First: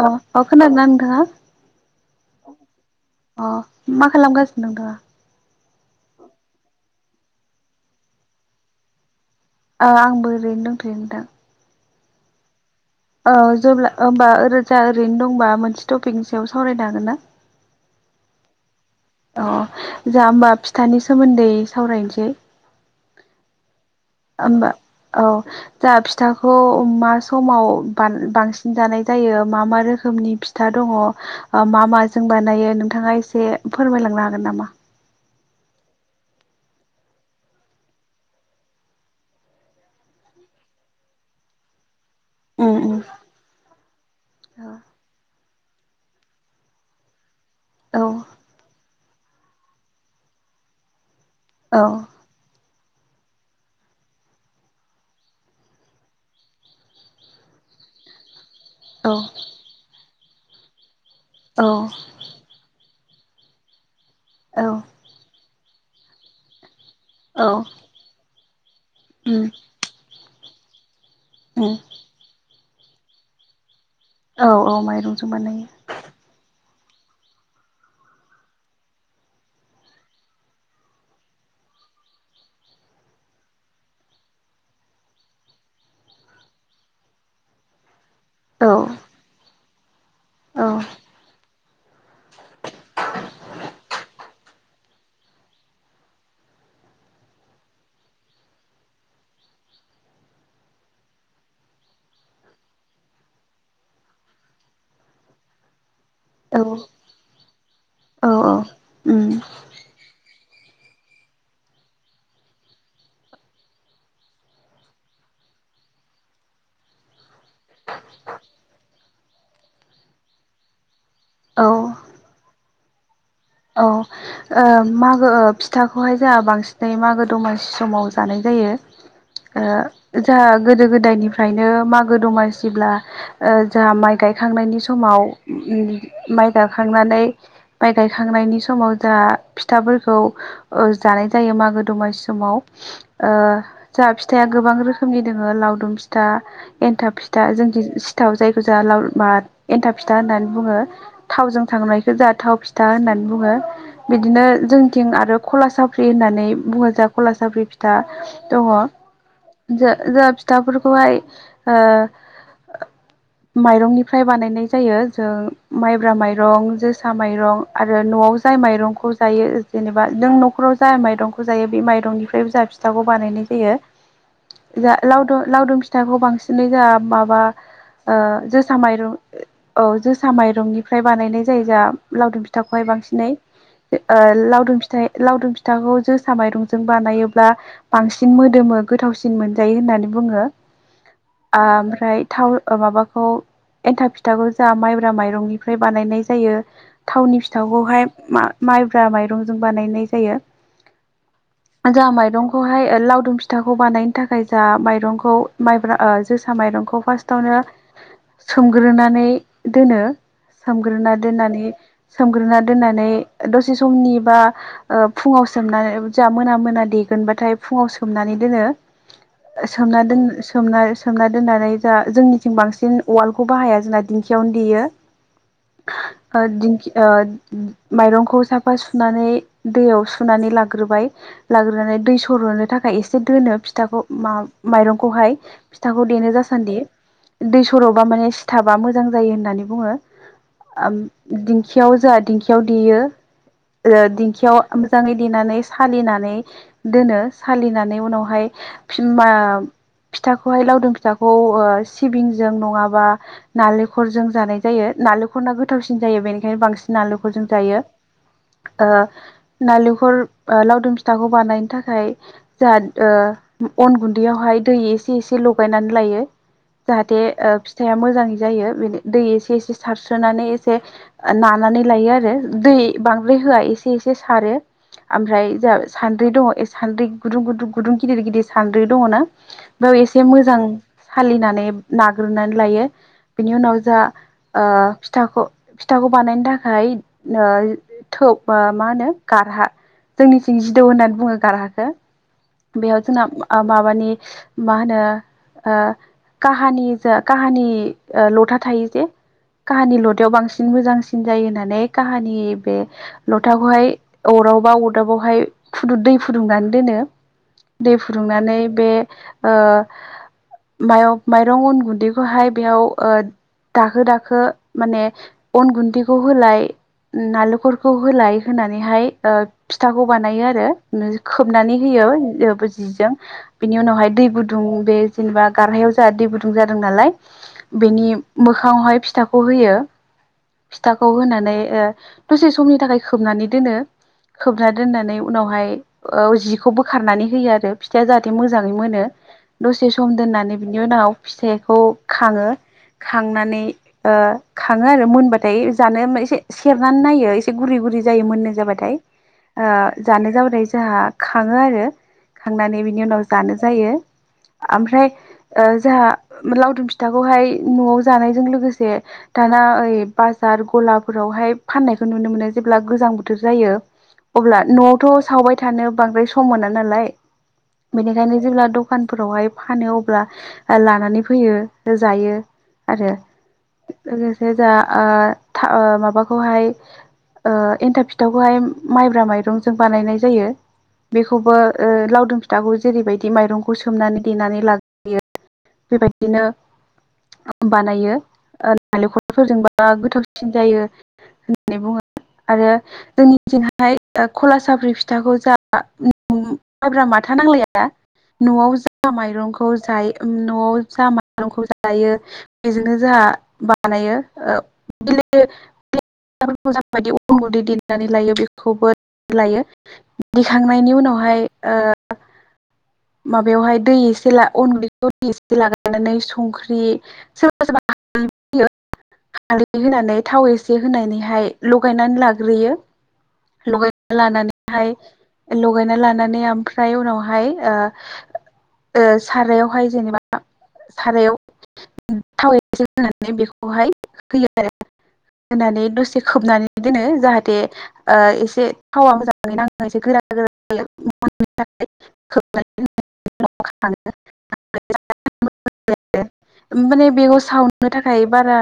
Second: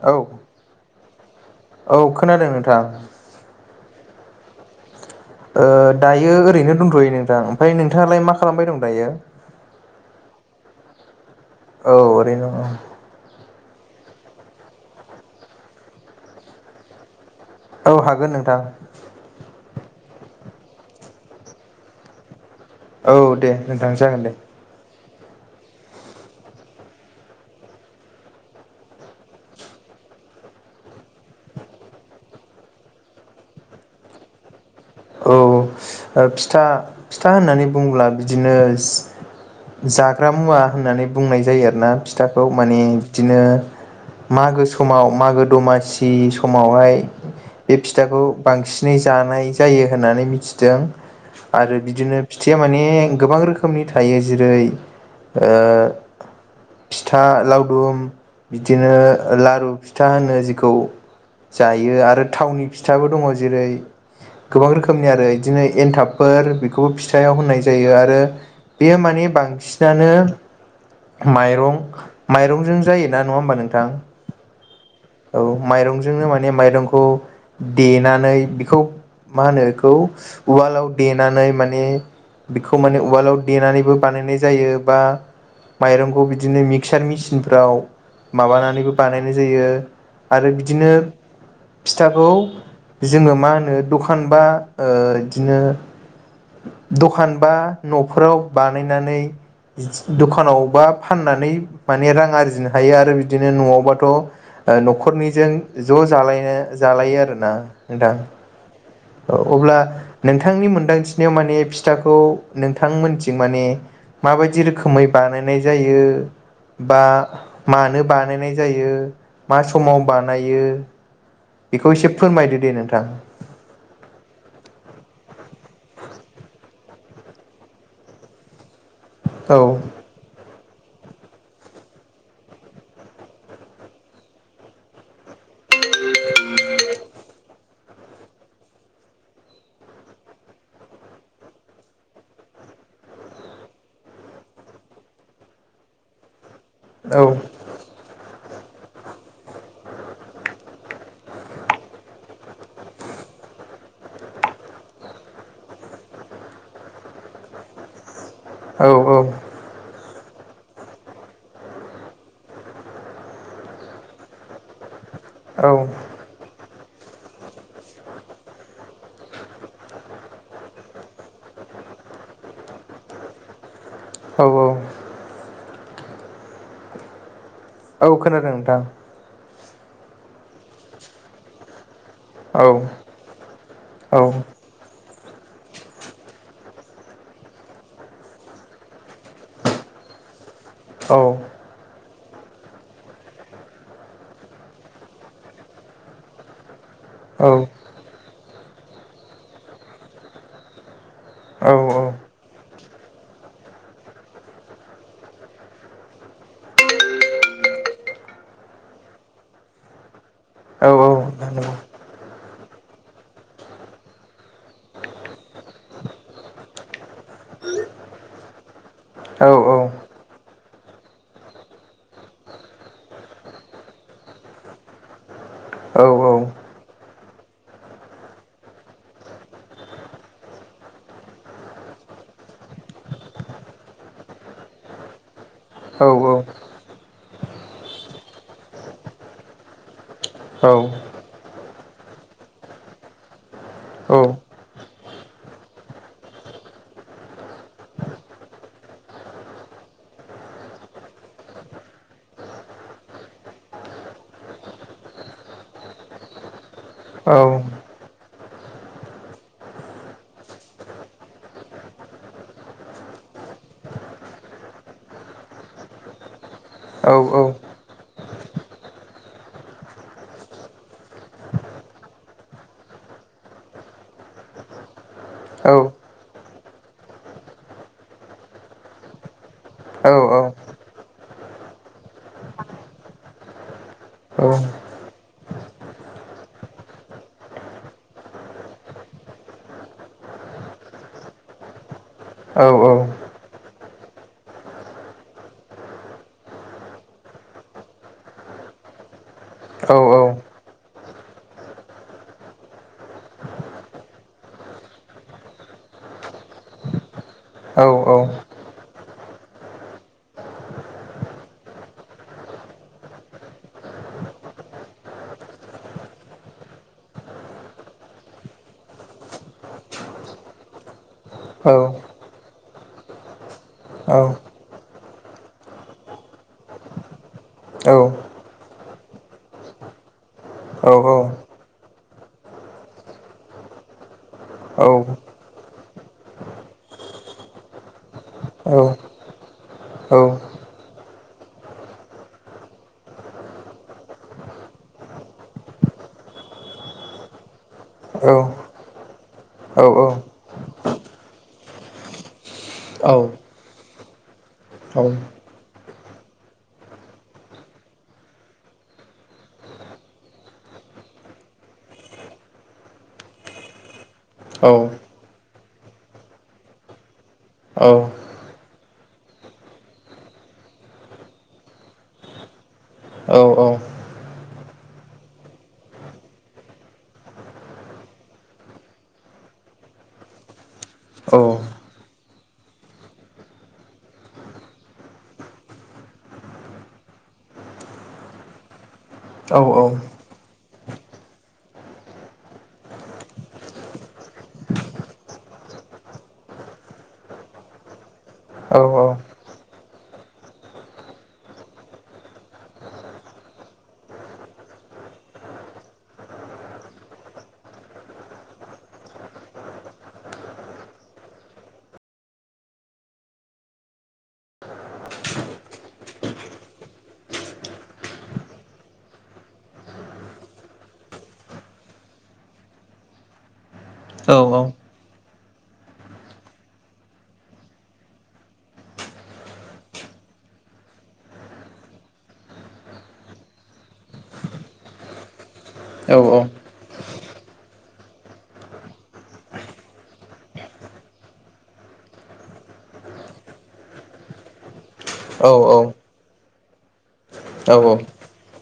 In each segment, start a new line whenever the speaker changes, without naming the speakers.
अ
औ
अ खोनादोंना नोंथाङा
औ खोनादों नोंथां
अ मा खालामगासिनो दं नोंथाङा
फै नोंथां ओमफ्राय नोंथाङालाय मा खालामबाय दं दायो।
ओ आंबो ओरैनो दंथयो नोंथां।
औ ओरैनो औ
औ जेब्ला होमबा ओ रोजा ओरैनो दंबा मोनसे टपिकनि सायाव सावरायनो हागोन ना।
औ हागोन नोंथां
अ जा होमबा फिथानि सोमोन्दै सावरायनोसै
औ दे नोंथां जागोन दे
होमबा औ दा फिथाखौ मा समाव बांसिन जानाय जायो मा मा रोखोम रोखोमनि फिथा दङ मा मा जों बानायो नोंथाङा एसे फोरमायलांनो हागोन नामा
औ फिथा फिथा होननानै बुंब्ला बिदिनो जाग्रा मुवा होननानै बुंनाय जायो आरोना फिथाखौ
उम
माने
उम
बिदिनो मागो
औ
समाव मागो दमासि समावहाय बे
औ
फिथाखौ बांसिन यै जानाय जायो होननानै मिथिदों आरो बिदिनो
औ
फिथाया माने गोबां रोखोमनि थायो जेरै फिथा लावदुम बिदिनो लारु फिथा होनो जेखौ
औ
जायो आरो थावनि फिथाबो दङ जेरै
औ
गोबां रोखोमनि आरो इदिनो एनथाबफोर बेखौबो फिथायाव
औ
होनाय जायो आरो। बेयो माने
उम
बांसिनानो
उम
माइरं माइरंजों जायोना नङा होमबा नोंथां
औ औ माइरंजों
औ
बानायो
माइरंजोंनो माने माइरंखौ देनानै बेखौ मा होनो इखौ उवालाव देनानै माने बेखौ माने उवालाव देनानैबो बानायनाय जायो बा माइरंखौ बिदिनो मिक्सार मिचिनफ्राव
औ
माबानानैबो बानायनाय जायो आरो
औ
बिदिनो फिथाखौ जोङो मा होनो दखान बा ओ इदिनो दखान बा न'फोराव बानायनानै दखानावबा फाननानै माने रां आरजिनो हायो आरो बिदिनो न'आवबाथ' ओ न'खरनिजों ज' जालायनो
औ
जालायो आरोना नोंथां
औ उम
अब्ला नोंथांनि मोनदांथि नियाव माने फिथाखौ नोंथांमोनथिं माने माबायदि रोखोमै बानायनाय जायो बा मानो बानायनाय जायो मा समाव बानायो।
औ
बेखौ एसे फोरमायदो दे नोंथां।
औ ओ मागो फिथाखौहाय जोंहा बांसिनै मागो दमासि समाव जानाय जायो।
औ
जायो ओ जोंहा गोदो गोदायनिफ्रायनो मागो दमासिब्ला ओ जोंहा माइ गायखांनायनि समाव ओम माइ गाखांनानै माइ गाय खांनायनि समाव जोंहा फिथाफोरखौ जानाय जायो मागो दमासि समाव ओ जोंहा फिथाया गोबां रोखोमनि दोङो लावदुम फिथा एन्थाब
औ
फिथा जोंखै सिथाव जाय जोंआ लाव मा एन्था फिथा होननानै बुङो थावजों थांनायखौ जहा थाव फि था होनना बुङो बिदिनो जोंनिथिं आरो खला सफ्रि होननानै बुङो जा खला साफ्रि फिथा दङ
औ
ज जोंहा फिथाफोरखौहाय ओ माइरंनिफ्राय बानायनाय जायो जों
औ
माइब्रा माइरं जोसा माइरं आरो न'आव जाय माइरंखौ जायो जेनेबा नों न'खराव जाय माइरंखौ जायो बे माइरंनिफ्रायबो जाफि फिथाखौ बानायनाय जायो
औ औ
जा लावदु लावदुम फिथाखौ बांसिनै जोंहा माबा
औ खोनादों नोंथां औ
ओ जोसा माइरं औ जोसा माइरंनिफ्राय बानायनाय जायो जोंहा ला फिथाखौहाय बांसिनै ओ लावदुम फिथाइ लावदुम फिथाखौ जोसा माइरंजों बानायोब्ला बांसिन मोदोमो गोथावसिन मोनजायो होननानै बुङो
औ
आमफ्राय थाव माबाखौ एन्था फिथाखौ जहा माइब्रा माइरंनिफ्राय बानायनाय जायो थाव फिथाखौहाय मा-माइब्रा माइरंजों बानायनाय जायो। जोहा माइरंखौहाय ए लावदुम फिथाखौ बानायनो थाखाय जहा माइरंखौ माइब्रा ओ जोसा माइरंखौ फार्स्टआवनो सोमग्रोनानै दोनो सोमग्रोना दोननानै सोमग्रोना दोननानै दसे समनि बा ओ फुङाव सोमनानै जोहा मोना मोना दे दोनबाथाय फुङाव सोमनानै दोनो
औ
सोमना दोन सो सोमना सोमना दोननानै जोहा जोंनिथिं बांसिन उवालखौ बाहाया जोंना दिंखियावनो देयो। ओ दिंखि ओ माइरंखौ साफा सुनानै दैयाव सुनानै लाग्रोबाय लाग्रोनानै दै सरहोननो थाखाय एसे दोनो फिथाखौ मा-माइरंखौहाय फिथाखौ देनो जासान्दि। दै सर'बा माने सिथाबा मोजां जायो होननानै बुङो। अम दिं खियाव जोंहा दिंखियाव देयो। ओ दिंखियाव मोजाङै देनानै सालिनानै दोनो सालिनानै उनावहाय फिन बा फिथाखौहाय लावदुम फिथाखौ ओ सिबिंजों नङाबा नालेंखरजों जानाय जायो। नालेखरना गोथावसिन जायो बेनिखायनो बांसिन नालेंखरजों जायो। ओ नालेंखर ओ लावदुम फिथाखौ बानायनो थाखाय जाहा ओ अन गुन्दैयावहाय दै एसे एसे लगायनानै लायो । जाहाथे ओ फिथाइआ मोजाङै जायो बे दै एसे एसे सारस्रोनानै एसे नानानै लायो आरो दै बांद्राय होआ एसे एसे सारो । ओमफ्राय जोंहा सान्द्रि दङ सान्द्रि गुदुं गुदुं गुदुं गिदिर गिदिर सान्द्रि दङना? एसे मोजां सालिनानै नाग्रोनानै लायो । बिनि उनाव जा ओ फिथाखौ फिथाखौ बानायनो थाखाय ओ थोब ओ मा होनो गारहा जोंनिथिं जिदौ होननानै बुङो गारहाखौ। बेयाव जोंना ओ माबानि मा होनो ओ काहानि जा काहानि ओ लथा थायो जे काहानि लथायाव बांसिन मोजांसिन जायो होननानै काहानि बे लथाखौहाय अरावबा अरदाबावहाय फुदुं दै फुदुंनानै दोनो दै फुदुंनानै बे ओ मायं माइरं अन गुन्दैखौहाय बेयाव दाखो दाखो माने अन गुन्दैखौ होलाय नारेंखलखौ होलाय होनानैहाय फिथाखौ बानायो आरो। खोबनानै होयो । जिजों बिनि उनावहाय दै गुदुं बे जेनेबा गारहायाव जा दै गुदुं जादों नालाय बेनि मोखाङावहाय फिथाखौ होयो । फिथाखौ होनानै ओ दसे समनि थाखाय खोबनानै दोनो । खोबना दोननानै उनावहाय ओ जिखौ बोखारनानै होयो आरो फिथाइया जाहाथे मोजाङै मोनो । दसे सम दोननानै बिनि उनाव फिथाइखौ खाङो। खांनानै ओ खाङो आरो मोनबा थाय जानो ओमफ्राय जानो एसे सेरनानै नायो एसे गुरै गुरै जायो मोननाय जाबाथाय। ओ जानाय जाबाथाय जोंहा खाङो आरो। खांनानै बिनि उनाव जानो जायो ओमफ्राय ओ जाहा लावदुम फिथाखौहाय न'आव जानायजों लोगोसे दाना ओइ बाजार ग'लाफोरावहाय फाननायखौ नुनो मोनो जेब्ला गोजां बोथोर जायो । अब्ला न'आवथ' सावबाय थानो बांद्राय सम मोना नालाय। बेनिखायनो जेब्ला द'खानफोरावहाय फानो अब्ला लानानै फैयो जायो । आरो लोगोसे जा ओ माबाखौहाय ओ एन्थाब फिथावखौहाय माइब्रा माइरंजों बानायनाय जायो । बेखौबो ओ लावदुम फिथाखौ जेरैबायदि माइरंखौ सोमनानै देनानै लाग्रोयो बेबायदिनो बानायो ओ नारेंखलफोरजोंबो। गोथावसिन जायो होननानै बुङो । आरो जोंनिथिंहाय खला साफ्रि फिथाखौ जा माइब्रा माथा नांलाया न'आव जा माइरंखौ जा न'आव जा माइरंखौ जायो बेजोंनो जा हा बानायो [unintelligible] [unintelligible] अन गुन्दै देन्नानै लायो बेखौबो लायो दिखांनायनि उनावहाय माबायावहाय दै एसे अनगुन्दैखौ दै एसे लागायनानै संख्रि सोरबा सोरबा [unintelligible] हालदै होनानै थाव एसे होनानैहाय लगायनानै लाग्रोयो लगाय लानानैहाय लगायना लानानै ओमफ्राय उनावहाय ओ सारायावहाय जेनेबा सारायाव थाव एसे होनानै बेखौहाय होयो आरो। होननानै
औ
दसे
औ
खोबनानै दोनो जाहाथे एसे थावा मोजाङै नाङो एसे गोरा [unintelligible]
औ औ
माने बेखौ
औ
सावनो थाखाय बारा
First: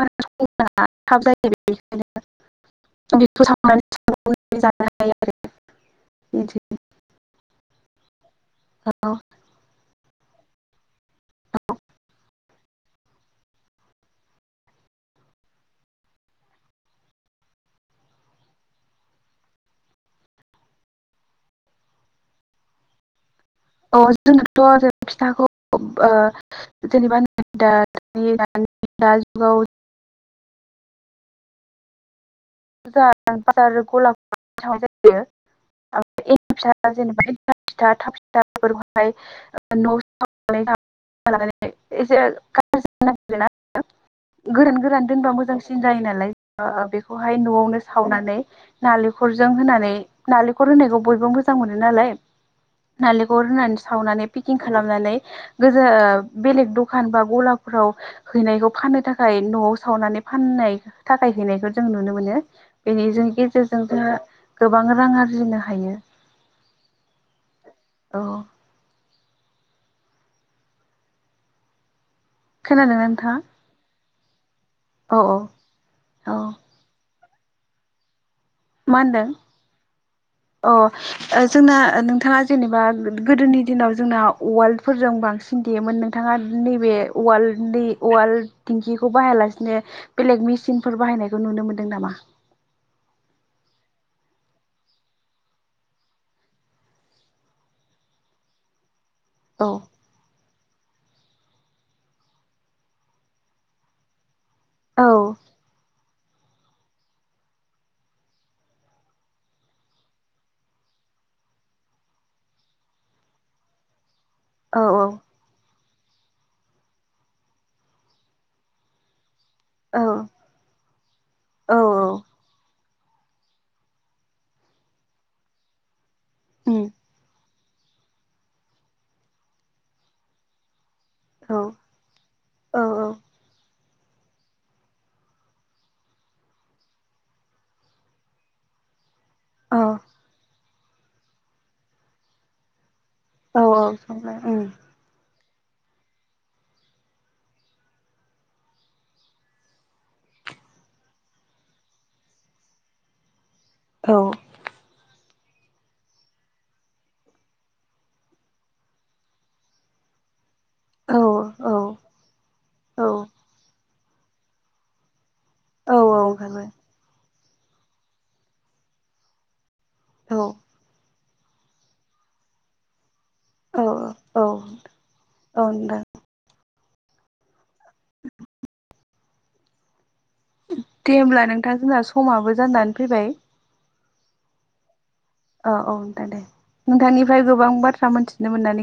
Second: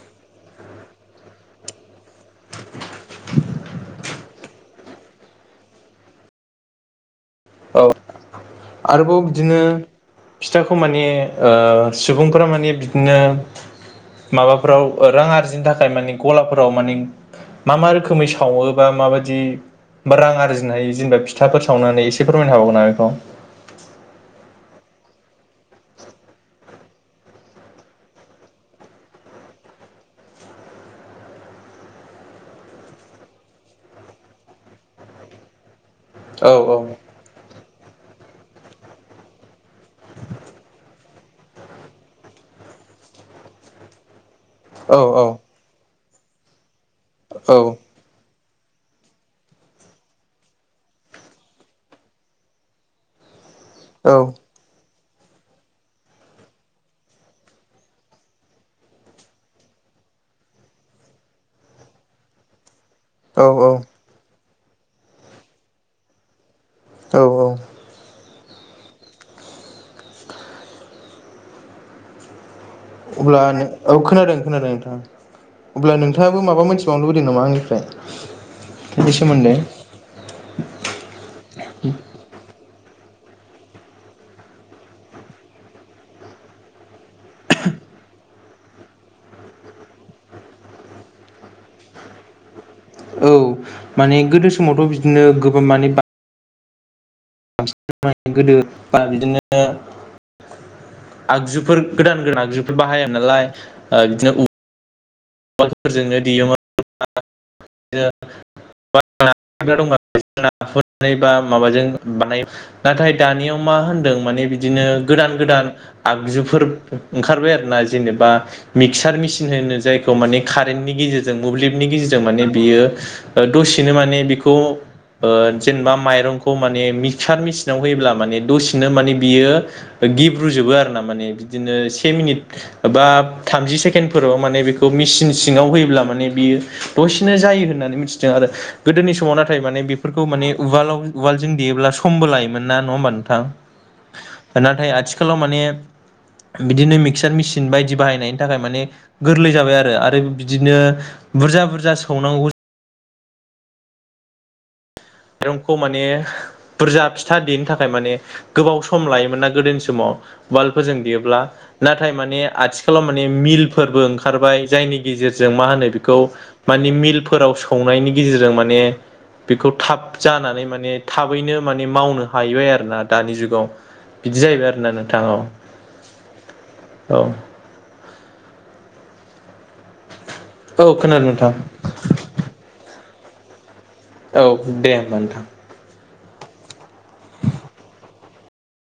[unintelligible] थाब जायो बेखायनो बेखौ सावनानै जानो हायो आरो बिदिनो
औ आरोबाव बिदिनो फिथाखौ माने ओ सुबुंफोरा माने बिदिनो माबाफोराव रां आरजिनो थाखाय माने गलाफोराव माने मा मा रोखोमै सावो बा माबादि रां आरजिनो हायो जेनेबा फिथाफोर सावनानै एसे फोरमायनो हाबावगौ ना बेखौ
अ जोंनाथ' जे फिथाखौ ओ जेनेबा [unintelligible] [unintelligible] [unintelligible] [unintelligible] [unintelligible]
औ औ
गोरान
औ
गोरान
औ
दोनबा मोजांसिन जायो नालाय बेखौ बेहाय
औ
न'आवनो सावनानै नालेंखरजों होनानै नालेंखल होनायखौ बयबो मोजां मोनो नालाय नालेंखर रुनानै सावनानै पेकिं खालामनानै गोजो बेलेग दखान बा गला फोराव हैनायखौ फाननो थाखाय न'आव सावनानै फाननाय थाखाय हैनायखौ जों नुनो मोनो बेनि
औ
गेजेरजों जोंहा गोबां रां आरजिनो हायो [inaudible]
औ औ
औ खोनादोंना
औ
नोंथाङा
खोनादों खोनादों नोंथां
औ
अब्ला
औ
नोंथाङाबो माबा मोनथिबावनो लुबै बावदों नामा आंनिफ्राय
मा
बेनि
होनदों
सोमोन्दै
अ जोंना नोंथाङा जेनेबा गोदोनि दिनाव जोंना उवाल फोरजों बांसिन देयोमोन नोंथाङा नैबे उवाल उवाल दिंखिखौ बाहायालासेनो बेलेग मेसिनफोर बाहायनायखौ नुनो मोन्दों नामा
औ माने गोदो समावथ' बिदिनो गोबां माने बांसिन गोदो बा बिदिनो
औ
आगजुफोर गोदान गोदान आगजुफोर बाहाया नालाय बिदिनो
औ
उवालफोरजोंनो देयोमोन [unintelligible] बा माबाजों बानाय नाथाय दानियाव मा मा होनदों माने
औ
बिदिनो गोदान गोदान आगजुफोर ओंखारबाय आरोना जेनेबा मिक्सार मिसिन होनो
औ
बे खौ माने कारेन्टनि गेजेरजों
औ
मोब्लिबनि गेजेरजों
औ
माने बियो दसेनो माने बेखौ ओ जेनेबा माइरंखौ माने
उम
मिक्सार मि सिनाव होयोब्ला माने दसेनो माने बियो गिब्रु जोबो आरो ना माने
औ
बिदिनो से मिनिट
औ
बा थामजि सेकेण्डफोराव माने बि मिसिन सिङाव होयोब्ला माने बियो दसेनो जायो होननानै मिथिदों आरो गोदोनि समाव नाथाय
औ
माने बेफोरखौ माने उलाव उलजों देयोब्ला समबो लायोमोन नङा होमबा नों
औ औ संबाय
थां
उम
नाथाय आथिखालाव बिदिनो मिक्चार मेसिन बायदि बाहायनायनि थाखाय माने गोरलै जाबाय आरो बिदिनो बुरजा बुरजा सौनांगौ
औ
माइरंखौ माने बुरजा फिथा देनो थाखाय माने गोबाव सम लायोमोन ना गोदोनि समाव। उवालफोरजों
औ
देयोब्ला
औ
नाथाय माने आथिखालाव
औ
माने मिलफोरबो ओंखारबाय जायनि गेजेरजों जों माहोनो
औ
बिखौ
ओंखारबाय
मानि मिलफोराव सौनानि गेजेरजों मानि बिखौ थाब
औ
जानानै माने थाबैनो माने मावनो हायैबाय आरोना। दानि जुगाव
औ
बिदि
औ
जाहैबाय आरोना नोंथां
औ नोंथां
औ।
[unintelligible]
औ
दे
खोनादों
होमब्ला नोंथां जोंना समाबो जानानै फैबाय।
औ दे होमबा नों
औ औ नोंथां दे। नोंथांनिफ्राय गोबां बाथ्रा मोनथिनो मोननानै